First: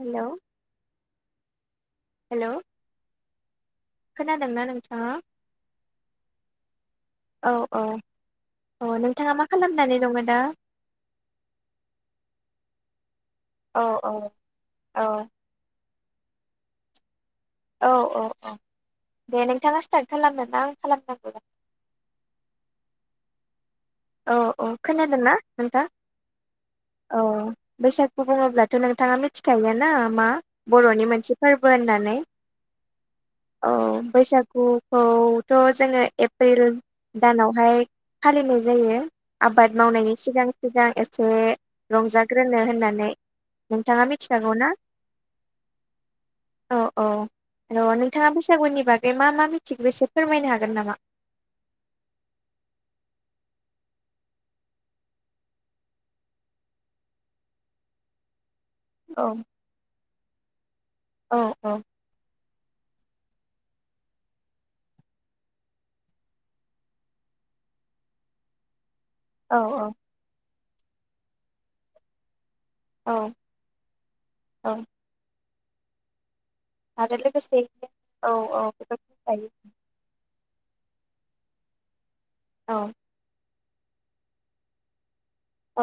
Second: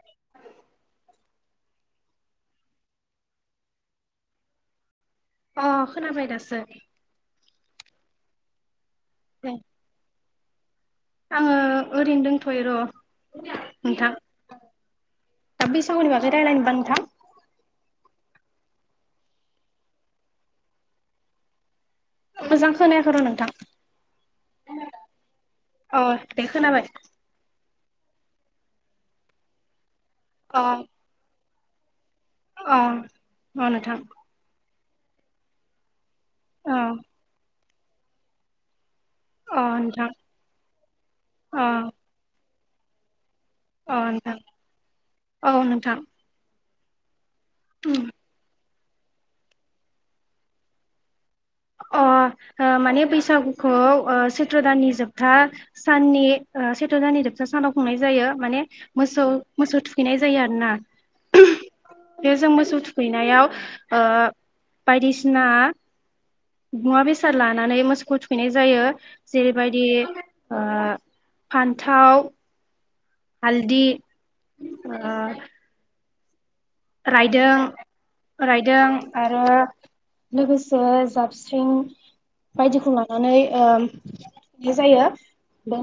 Hello hello खोनादोंंना नोंथाङा? ओ खोनाबाय दासो औ औ औ नोंथाङा मा दे खालामनानै दङ दा? आङो ओरैनो दंथयो र औ औ औ रायजलायनोबा नोंथां औ औ औ दे नोंथाङा स्टार्ट खालानोना आं खालामनांगौ दा मोजां खोनायाखै र नोंथां औ औ खोनादोंना नोंथां अ दे खोनाबाय औ बैसागु बुङोब्लाथ नोंथाङा मिथिखायो ना मा अ बर'नि मोनसे फोरबो होननानै अ अ नोंथां खौथ जोङो एप्रिल अ दानावहाय फालिनाय जायो अ आबाद नोंथां मावनायनि सिगां सिगां एसे अ रंजाग्रोनो होननानै अ नोंथाङा नोंथां मिथिखागौ ना औ नोंथां औ औ औ उम नोंथाङा बैसागुनि बागै मा मा मिथिगौ बेसे फोरमायनो हागोन नामा? अ ओ माने बैसागुखौ ओ सैथ्र दाननि जोबथा साननि ओ सैत्र दाननि जोबथा सानाव खुंनाय जायो माने औ मोसौ मोसौ थुखैनाय जायो आरो ना औ औ बे जों मोसौ थुख खैनायाव बायदिसिना मुवा बेसाद लानानै मोसौखौ थुखैनाय जायो औ जेरैबायदि औ ओ फान्थाव औ हालदि औ ओ आरो रायदों लोगोसे औ औ रायदों बेफोरखौ आरो जायो लोगोसे साबस्रिं बायदिखौ औ लानानैनाय ओ जायो।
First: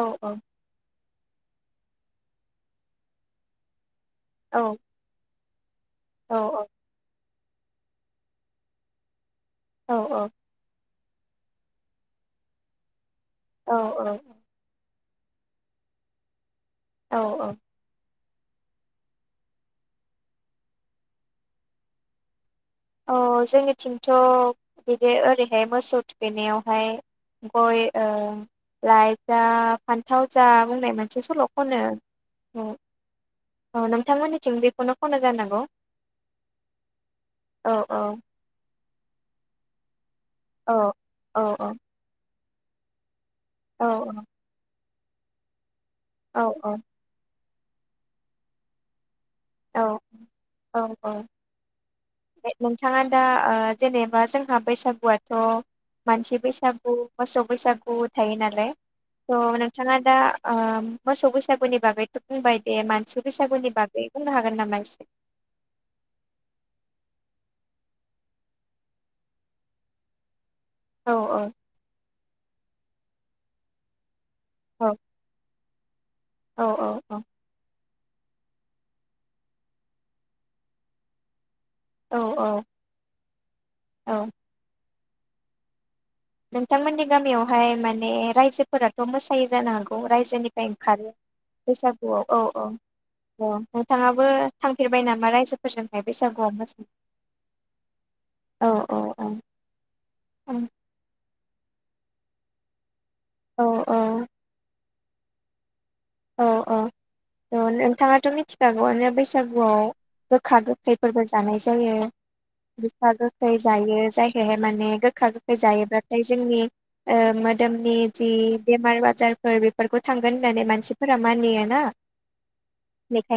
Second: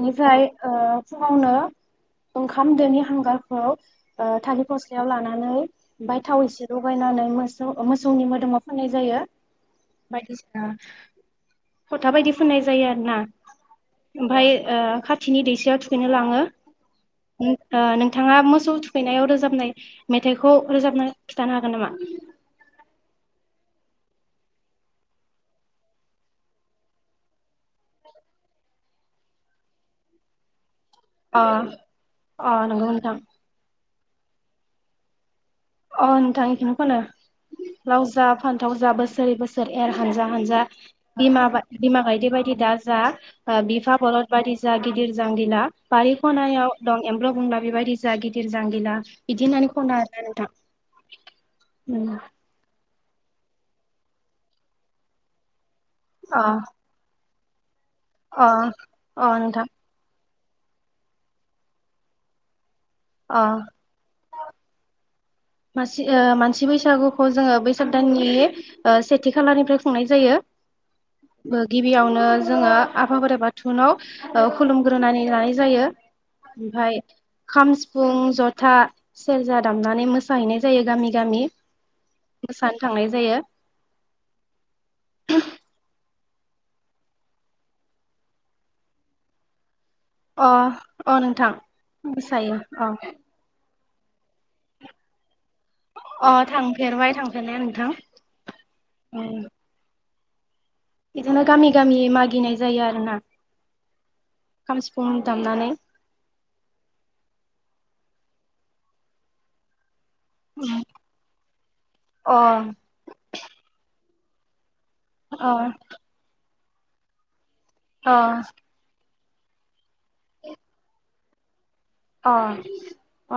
औ औ ओ फुङावनो ओंखाम दोनि हांगारखौ ओ औ थालिर फस्लायाव लानानै बाय औ थाव एसे लगायनानै मोस सौ मोसौनि मोदोमाव फाननाय जायो। औ बायदिसिना फोथा बायदि फुननाय जायो आरो ना औ ओमफ्राय ओ खाथ थिनि दैसायाव थुखैनो लाङो औ ओ उम नों थाङा मोसौ थुखैनायाव रोजाबनाय मेथाइखौ रोजाबना खिन्थानो हागोन नामा? औ जोंनिथिंथ बिदि ओरैहाय मोसौ थुखैनायावहा गय ओ लाय जा फान्थाव जा बुंनाय मोनसे अ सल खनो। अ नंगौ नोंथां औ नोंथांमोननिथिं बेखौनो खनो जानांगौ। अ नोंथां बेखौनो फानो औ औ लाव जा फानथाव जा बोसोरै बोसोर एर हानजा हानजा औ औ बिमा औ बिमा गायदे बायदि दा जा बिफा बरलद बायदि जा गिदिर जांगिला औ औ बारिखनायाव दं एम्ब बंला बेबायदि जा गिदिर ज गैला बिदि होननानै औ खना आरोना नोंथां। औ औ उम नोंथाङा दा ओ जेनेबा जोंहा बैसागुआथ मानसि अ बैसागु मोसौ बैसागु थायो अ नालाय अ थ नोंथां नोंथाङा दा। ओ मोसौ बैसागुनि बागैथ बुंबाय दे मानसिु अ बैसागुनि बागै हागोन नामा एसे? मासि ओ मानसि बैसागुखौ जोङो बैसाग दाननि सेथि ओ खालनिफ्राय खुंनाय जायो। औ औ गिबियावनो जोङो आफाबोराइ बाथौनाव औ खुलुमग्रोनानै लानाय जायो औ ओमफ्राय खाम सिफुं जथा सेरजा दामनानै मोसाहैनाय जायो गामि गामि औ औ मोसानो थांनाय जायो। औ नोंथांमोननि गामियावहाय माने रायजोफोराथ' मोसायोै जानो हाग। अ रायजोनिफ्राय ओंखारो अ नोंथां बैसागुआव औ मोसायो औ अ औ। नोंथाङाबो थांफेरबाय नामा रायजो? फोरजोंहनाय अ बैसागुआव मोजां थांफेरबाय थांफेरनाया नोंथां औ औ उम औ। औ बिदिनो गामि गामि मागिनाय जायो आरो ना। औ औ। सिफुं दामनानै औ औ नोंथाङाथ' मिथिखागौआनो बैसागुआव गोखा गोखैफोरबो जानाय जायो अ गोखा गोखै जायो जायखौहाय माने गोखा अ गोखै जायोब्लाथाय जोंनि मोदोमनि अ जि बेमार आजार फोर बेफोरखौ थांगोन होननानै मानसिफोरा मानियो ना अ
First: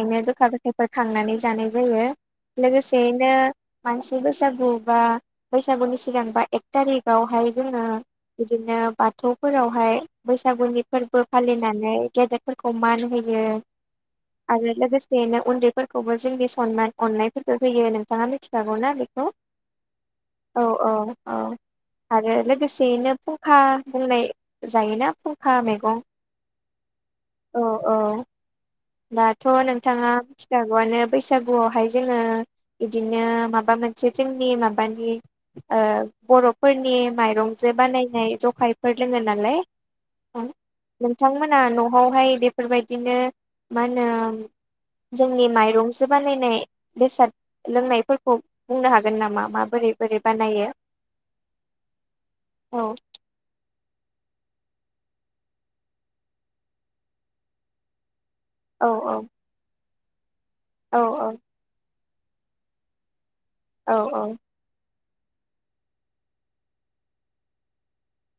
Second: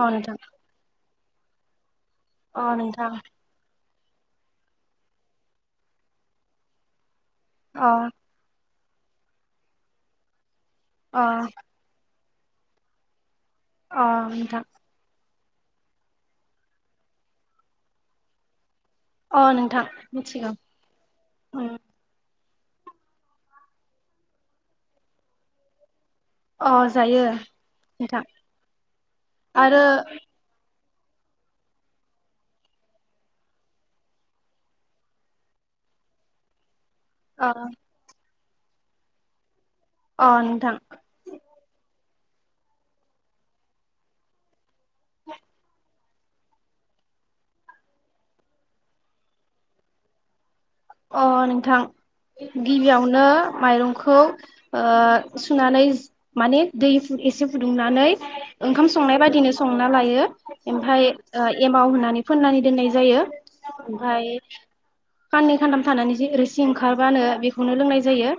अ नोंथां गोखा गोखैफोरखौ खांनानै जानाय जायो अ नोंथां लोगोसेयैनो मानसि बैसागु बा बैसागुनि सिगां बा एक थारिख बावहाय जोङो अ बिदिनो बाथौफोरावहाय बैस बैसागुनि फोरबो अ फालिनानै गेदेरफोरखौ मान होयो। अ नोंथां आरो लोगोसेनो उन्दैफोरखौबो जोंनि सनमान अननायफोरखौ होयो नोंथाङा मिथिखागौ।। ना बेखौ अ नोंथां मिथिगौ आरो औ औ औ उम आरो लोगोसेयैनो फुंखा बुंनाय जायोना फुंखा मैगं। अ जायो औ औ नोंथां। दाथ' आरो नोंथाङा मिथिखागौआनो बैसागुआवहाय जोङो बिदिनो माबा मोनसे जोंनि माबानि ओ बर'फोरनि नि अ माइरंजों बानायनाय जखायफोर लोङो नालाय। अ हो नोंथां नोंथांमोना न'हावहाय बेफोरबायदिनो मा होनो जोंनि माइरंस जो बानायनाय बेसाद लोंनायफोरखौ बुंनो हागोन नामा माबोरै बोरै बानायो? अ नोंथां औ गिबियावनो माइरंखौ ओ सुनानैज माने दै एसे फुदुंनानै औ ओंखाम औ संनाय बादिनो संना लायो औ ओमफाय औ एमाव होनानै फोननानै दोननाय जायो औ ओमफाय खाननै खानथाम थानानै जि रोसि ओंखारबानो बेखौनो लोंनाय जायो।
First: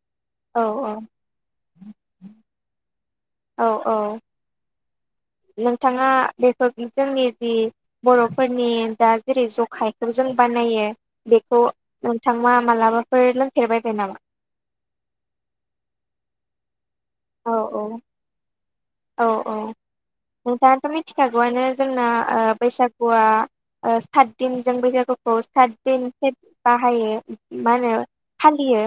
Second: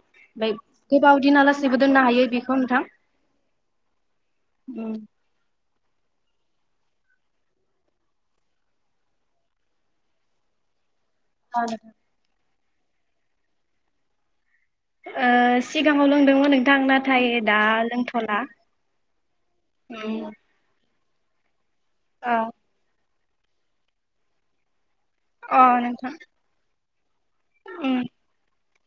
बाय औ गोबाव दिनालासेबो दोननो हायो बिखौ नोंथां। औ औ। उम। नोंथाङा बेफोरदि जोंनि जि बर'फोरनि दा जेरै जखायखौ जों बानाय यो बेखौ नोंथांआ मालाबाफोर लोंफेरबायबाय नामा? ओ सिगाङाव लोंदोंमोन नोंथां नाथाय औ दा औ लोंथ'ला। औ औ नोंथाङाथ' मिथिखागौआनो जोंना ओ बैसाग गुआ ओ सातदिनजों बैसागुखौ अ सातदिन नोंथां [unintelligible] बाहायो। मा होनो उम फालियो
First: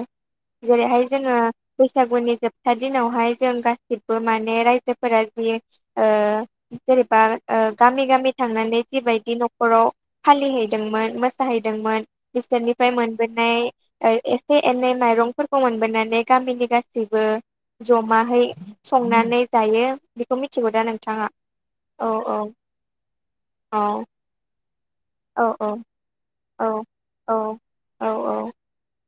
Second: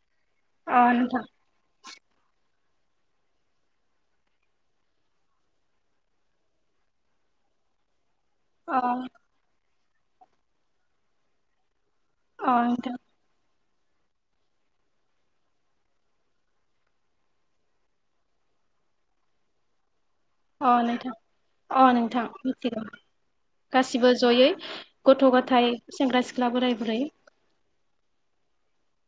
अ जेरैहाय नोंथां जोङो बैसागुनि जोबथा दिनावहाय जों गासिबो माने राय जोफोरा जियो ओ जेनेबा ओ गामि गामि अ थांनानै जिबायदि न'खराव फालिहैदोंमोन मोसाहैदोंमोन अ बिसोरनिफ्राय नोंथां मोनबोनाय ओइ एसे एनै माइरंफोरखौ मोनबोनानै गामिनि गासैबो जमाहै संनानै जायो। बेखौ अ मिथिगौ दा नोंथां नोंथाङा अ औ नोंथां औ मिथिगौ औ गासिबो जयै गथ' औ गथाय औ सेंग्रा सिख्ला औ बोराय बुरै औ औ औ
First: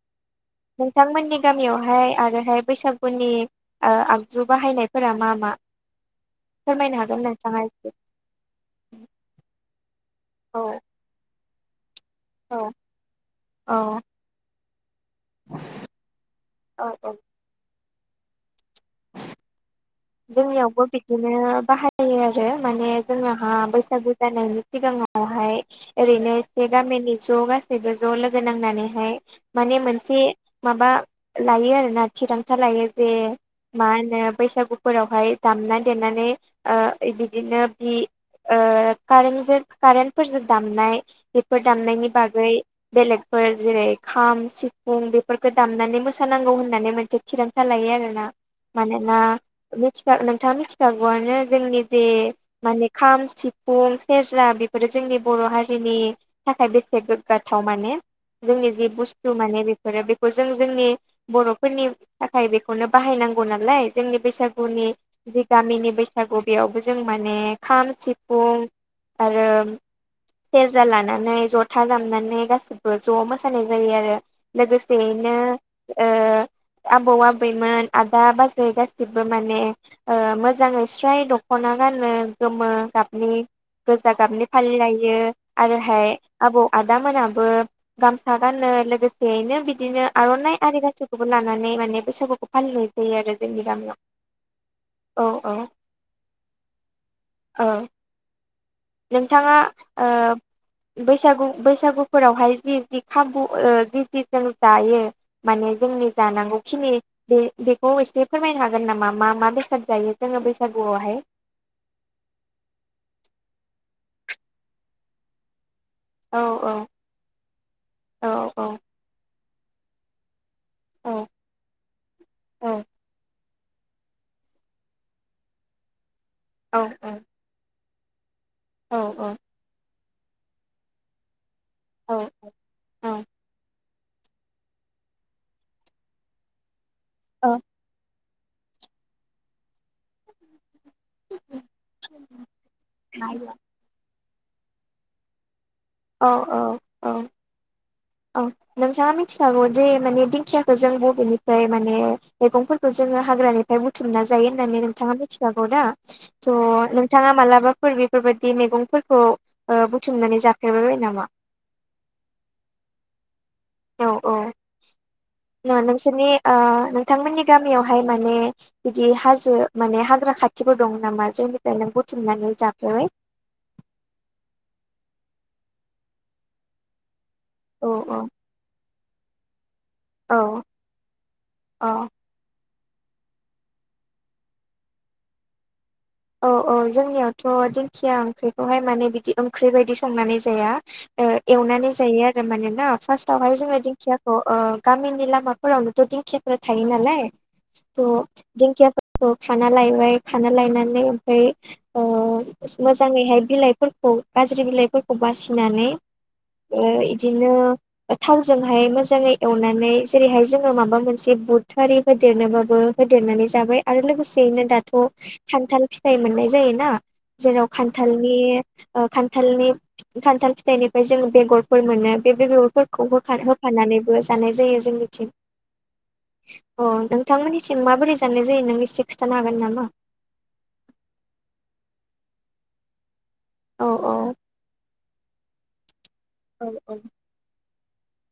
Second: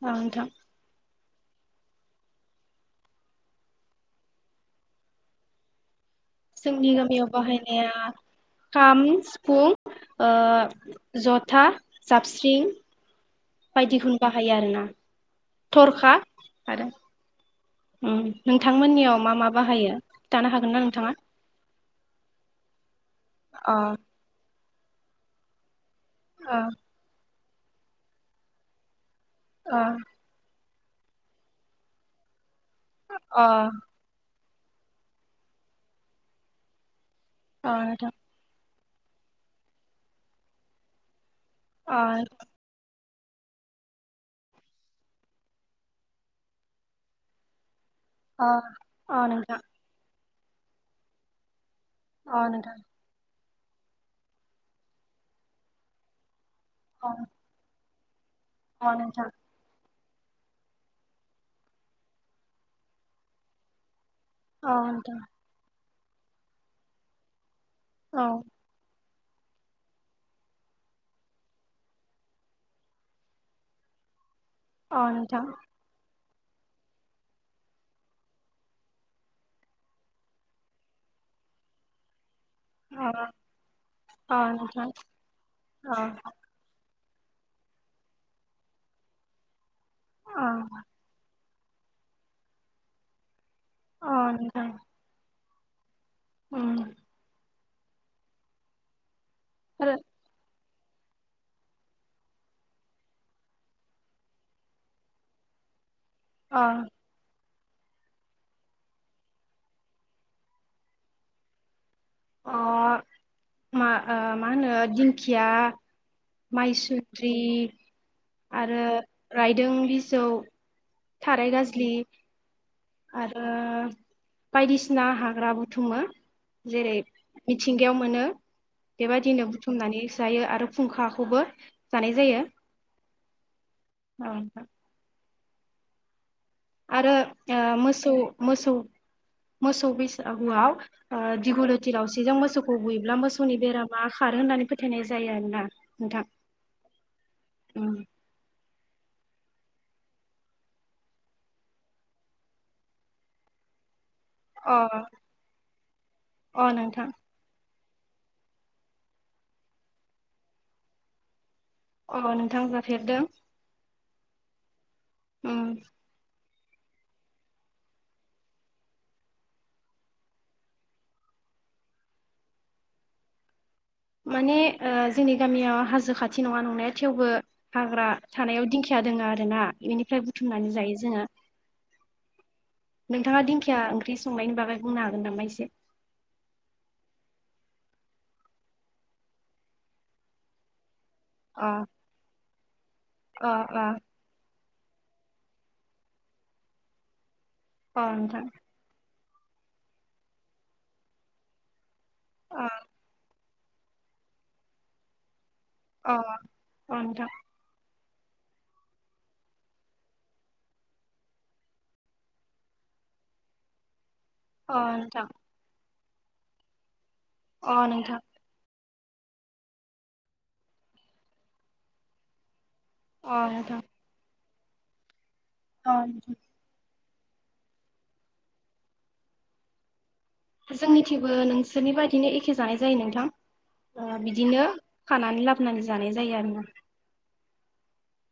ओ नोंथां। नोंथांमोननि गामियावहाय आरोहाय बैसागुनि ओ आगजु बाहायनायफोरा मा मा? [inaudible] जोंनि फोरमायनो हागोन गामियाव नोंथाङा एसे बाहायनाया खाम सिफुं ओ औ ज'था जाबस्रिं औ बायदिखौनो बाहायो आरोना थरखा आरो। औ औ उम नोंथांमोननियाव मा मा बाहायो? खिथानो हागोन ना जोंनियावबो नोंथाङा बिदिनो बाहायो आरो माने जोंनाहा अ बैसागु जानायनि सिगांङावहाय ओरैनो अ एसे गामिनि ज' गासैबो ज' लोगो नांनानैहाय माने अ मोनसे माबा लायो आरोना थिरां था लायो जे अ मा होनो बैसागुफोरावहाय दामना देनानै ओ ओइ बिदिनो अ बि नोंथां ओ कारेन्टजो कारेन्टफोरजो दामनाय फोर अ दामनायनि बागै बेलेगफोर जेरै खाम सिफुं बेफोरखौ दामनानै मोसानांगौ होननानै मोनसे थिरांथा लायो आरो ना अ मानोना अ नोंथां थिखा नोंथाङा मिथिखागौआनो जोंनि बे अ नोंथां माने खाम सि फुं सेरजा बेफोरो जोंनि बर' हारिनि थाखाय बेसे अ गोगाथाव माने जोंनि जि अ नोंथां बुस्थु माने बे फोरो बेखौ जों जोंनि बर'फोरनि थाखाय बेखौनो बाहायनांगौ नालाय जोंनि बे औ गुनि नोंथां जि गामिनि बैसागु बेयावबो जों माने खाम औ सिफुं आरो सेरजा लानानै ज'था दामनानै गासैबो ज' मोसानाय जायो आरो। औ लोगोसेयैनो नोंथां ओ आबौ आबैमोन आदा बाजै गासिबो। माने मोजाङै स्राय दख'ना गानो। गोमो अ गाबनि गोजा अ गाबनि नोंथां फालिलायो अ आरोहाय आबौ- आबै आदा मोनाबो गामसा गानो लोगोसेयैनो बिदिनो अ आर'नाइ आरि गासिखौबो लाना नै माने-माने बैसागुखौ फालिनाय जायो आरो जोंनि गामियाव। अ नोंथां। औ औ उम औ नोंथांङा आरो ओ बैसागु बैसागुफोरावहाय जि- जि खाबु ओ जि- जि जों जायो माने जोंनि अ अ जानांगौखिनि बे बेखौ एसे फोरमायनो हागोन नामा मा -मा बेसाद जायो जोङो बैसागुआवहाय? अ' मा ओ मा होनो दिंखिया औ माइसुन्द्रि औ औ आरो रायदों बिजौ औ थाराय गाजलि औ ओ बायदिसिना हाग्रा बुथुमो औ जेरै औ मिथिंग गायाव मोनो औ बेबायदिनो बुथुमनानै जायो आरो फुंखाखौबो जानाय औ जायो। अ' ह आरो ओ मोसौ- मोसौ- मोसौ बैसागुआव। ओ दिगुलथि लावसिजों मोसौखौ बुयोब्ला मोसौनि बेरामा खारो होननानै फोथायनाय जायो आरोना। नोंथां औ औ औ उम औ नोंथाङा मिथिखागौ जे माने दिंखियाखौ जों बबेनिफ्राय माने मैगंफोरखौ जों हाग्रानिफ्राय बुथुमना जायो अ होननानै नोंथांआ मिथिखागौदा तो अ नोंथां नोंथाङा मालाबा फोर बेफोरबायदि मैगंफोरखौ बुथुमनानै जाफेरबायबाय नामा? अ' नोंथां जाफेरदों। औ औ उम नङा नोंसोरनि ओ नोंथांमोननि गामियावहाय माने बिदि हाजो माने हाग्रा खाथिफोर दं नामा जे निफ्राय नों बुथुमनानै जाफेरबाय माने ओ जोंनि गामियाव हाजो खाथि नङा नंनाया थेवबो औ हाग्रा औ थानायाव दिंखिया दङो आरो ना बेनिफ्राय औ बुथुमनानै जायो जोङो औ नोंथाङा दिंखिया ओंख्रि संनायनि बागै बुंनो हागोन नामा एसे औ औ जोंनियावथ' दिंखिया ओंख्रिखौहाय माने बिदि ओंख्रि बायदि संनानै जाया ओ अ एवनानै जायो आरो मानोना अ फार्स्टआवहाय जोङो अ दिंखियाखौ गामिनि लामाफोरावनोथ' दिंखियाफोरा थायो नालाय अ त नोंथां दिंखिया खौ खाना लायबाय खाना लायनानै ओमफ्राय अ मोजाङैहाय बिलाइ फोरखौ गाज्रि बिलाइफोरखौ बासिनानै अ अ नोंथां इदिनो थावजोंहाय मोजाङै एवनानै जेरैहाय जोङो माबा मोनसे बुथआरि होदेरनोबाबो होदेरनानै जाबाय आरो लोगोसे बेनो अ दाथ' नोंथां खान्थाल फिथाइ मोननाय जायोना जेराव अ नोंथां खान्थालनि खान्थालनि खान्थाल फिथाइनिफ्राय जोङो बेगरफोर मोनो बे बेगर फोर अ होता नोंथां होफानानैबो जानाय जायो जोंनिथिं। अ नोंथां नोंथां मोननिसिम माबोरै जानाय जायो नों एसे खिन्थानो हागोन नामा? जोंनिथिेबो नोंसोरनि बायदिनो एखे जानाय जायो औ नोंथां बिदिनो खानानै लाबो नानै जानाय जायो आरो औ ना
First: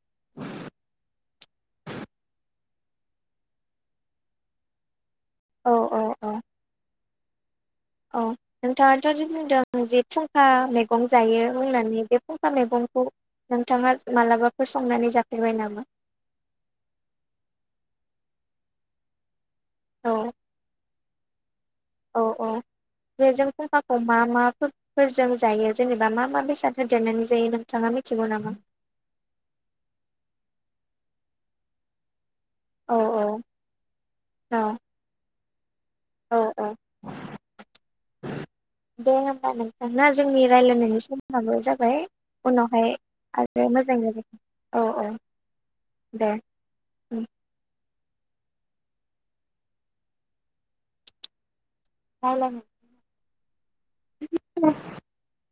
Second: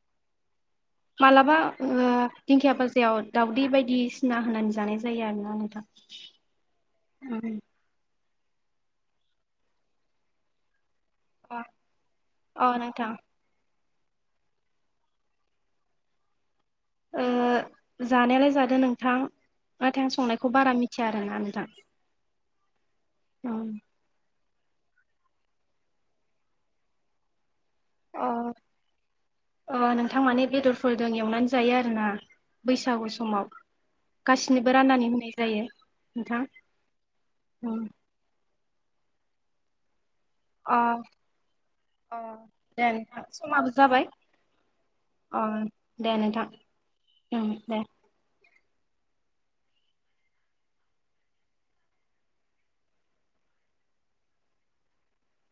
[inaudible] मालाबा ओ दिंखिया भाजायाव दाउदै बायदिसिना होननानै जानाय जायो जायो आरोना औ औ औ नोंथां औ नोंथाङाथ' जे बुंदों जे फुंखा मेगं मैगं जायो बुंनानै बे फुंखा अ मैगंखौ नोंथां नोंथाङा मालाबाफोर संनानै जाफेरबाय नामा ओ जानायालाय जादो नोंथां नाथाय औ आं संनायखौ बारा मिथिया आरोना नोंथां औ औ जे जों अ फुंखाखौ मा मा फोरजों जायो जेनेबा मा मा बेसाद होदेरनानै जायो नों अ अ नोंथां माने बेदरफोरजों एवनानै जायो आरोना औ बैसागु औ समाव औ गासिनोबो राननानै होननाय जायो औ नोंथां औ ओम दे होमबा नोंथां जोंनि अ रायजलायनायनि समाबो जाबाय अ दे उनावहाय नोंथां समाबो आरो मोजाङै जाबाय मोजां औ औ अ दे नोंथां ओम दे [unintelligible] [inaudible]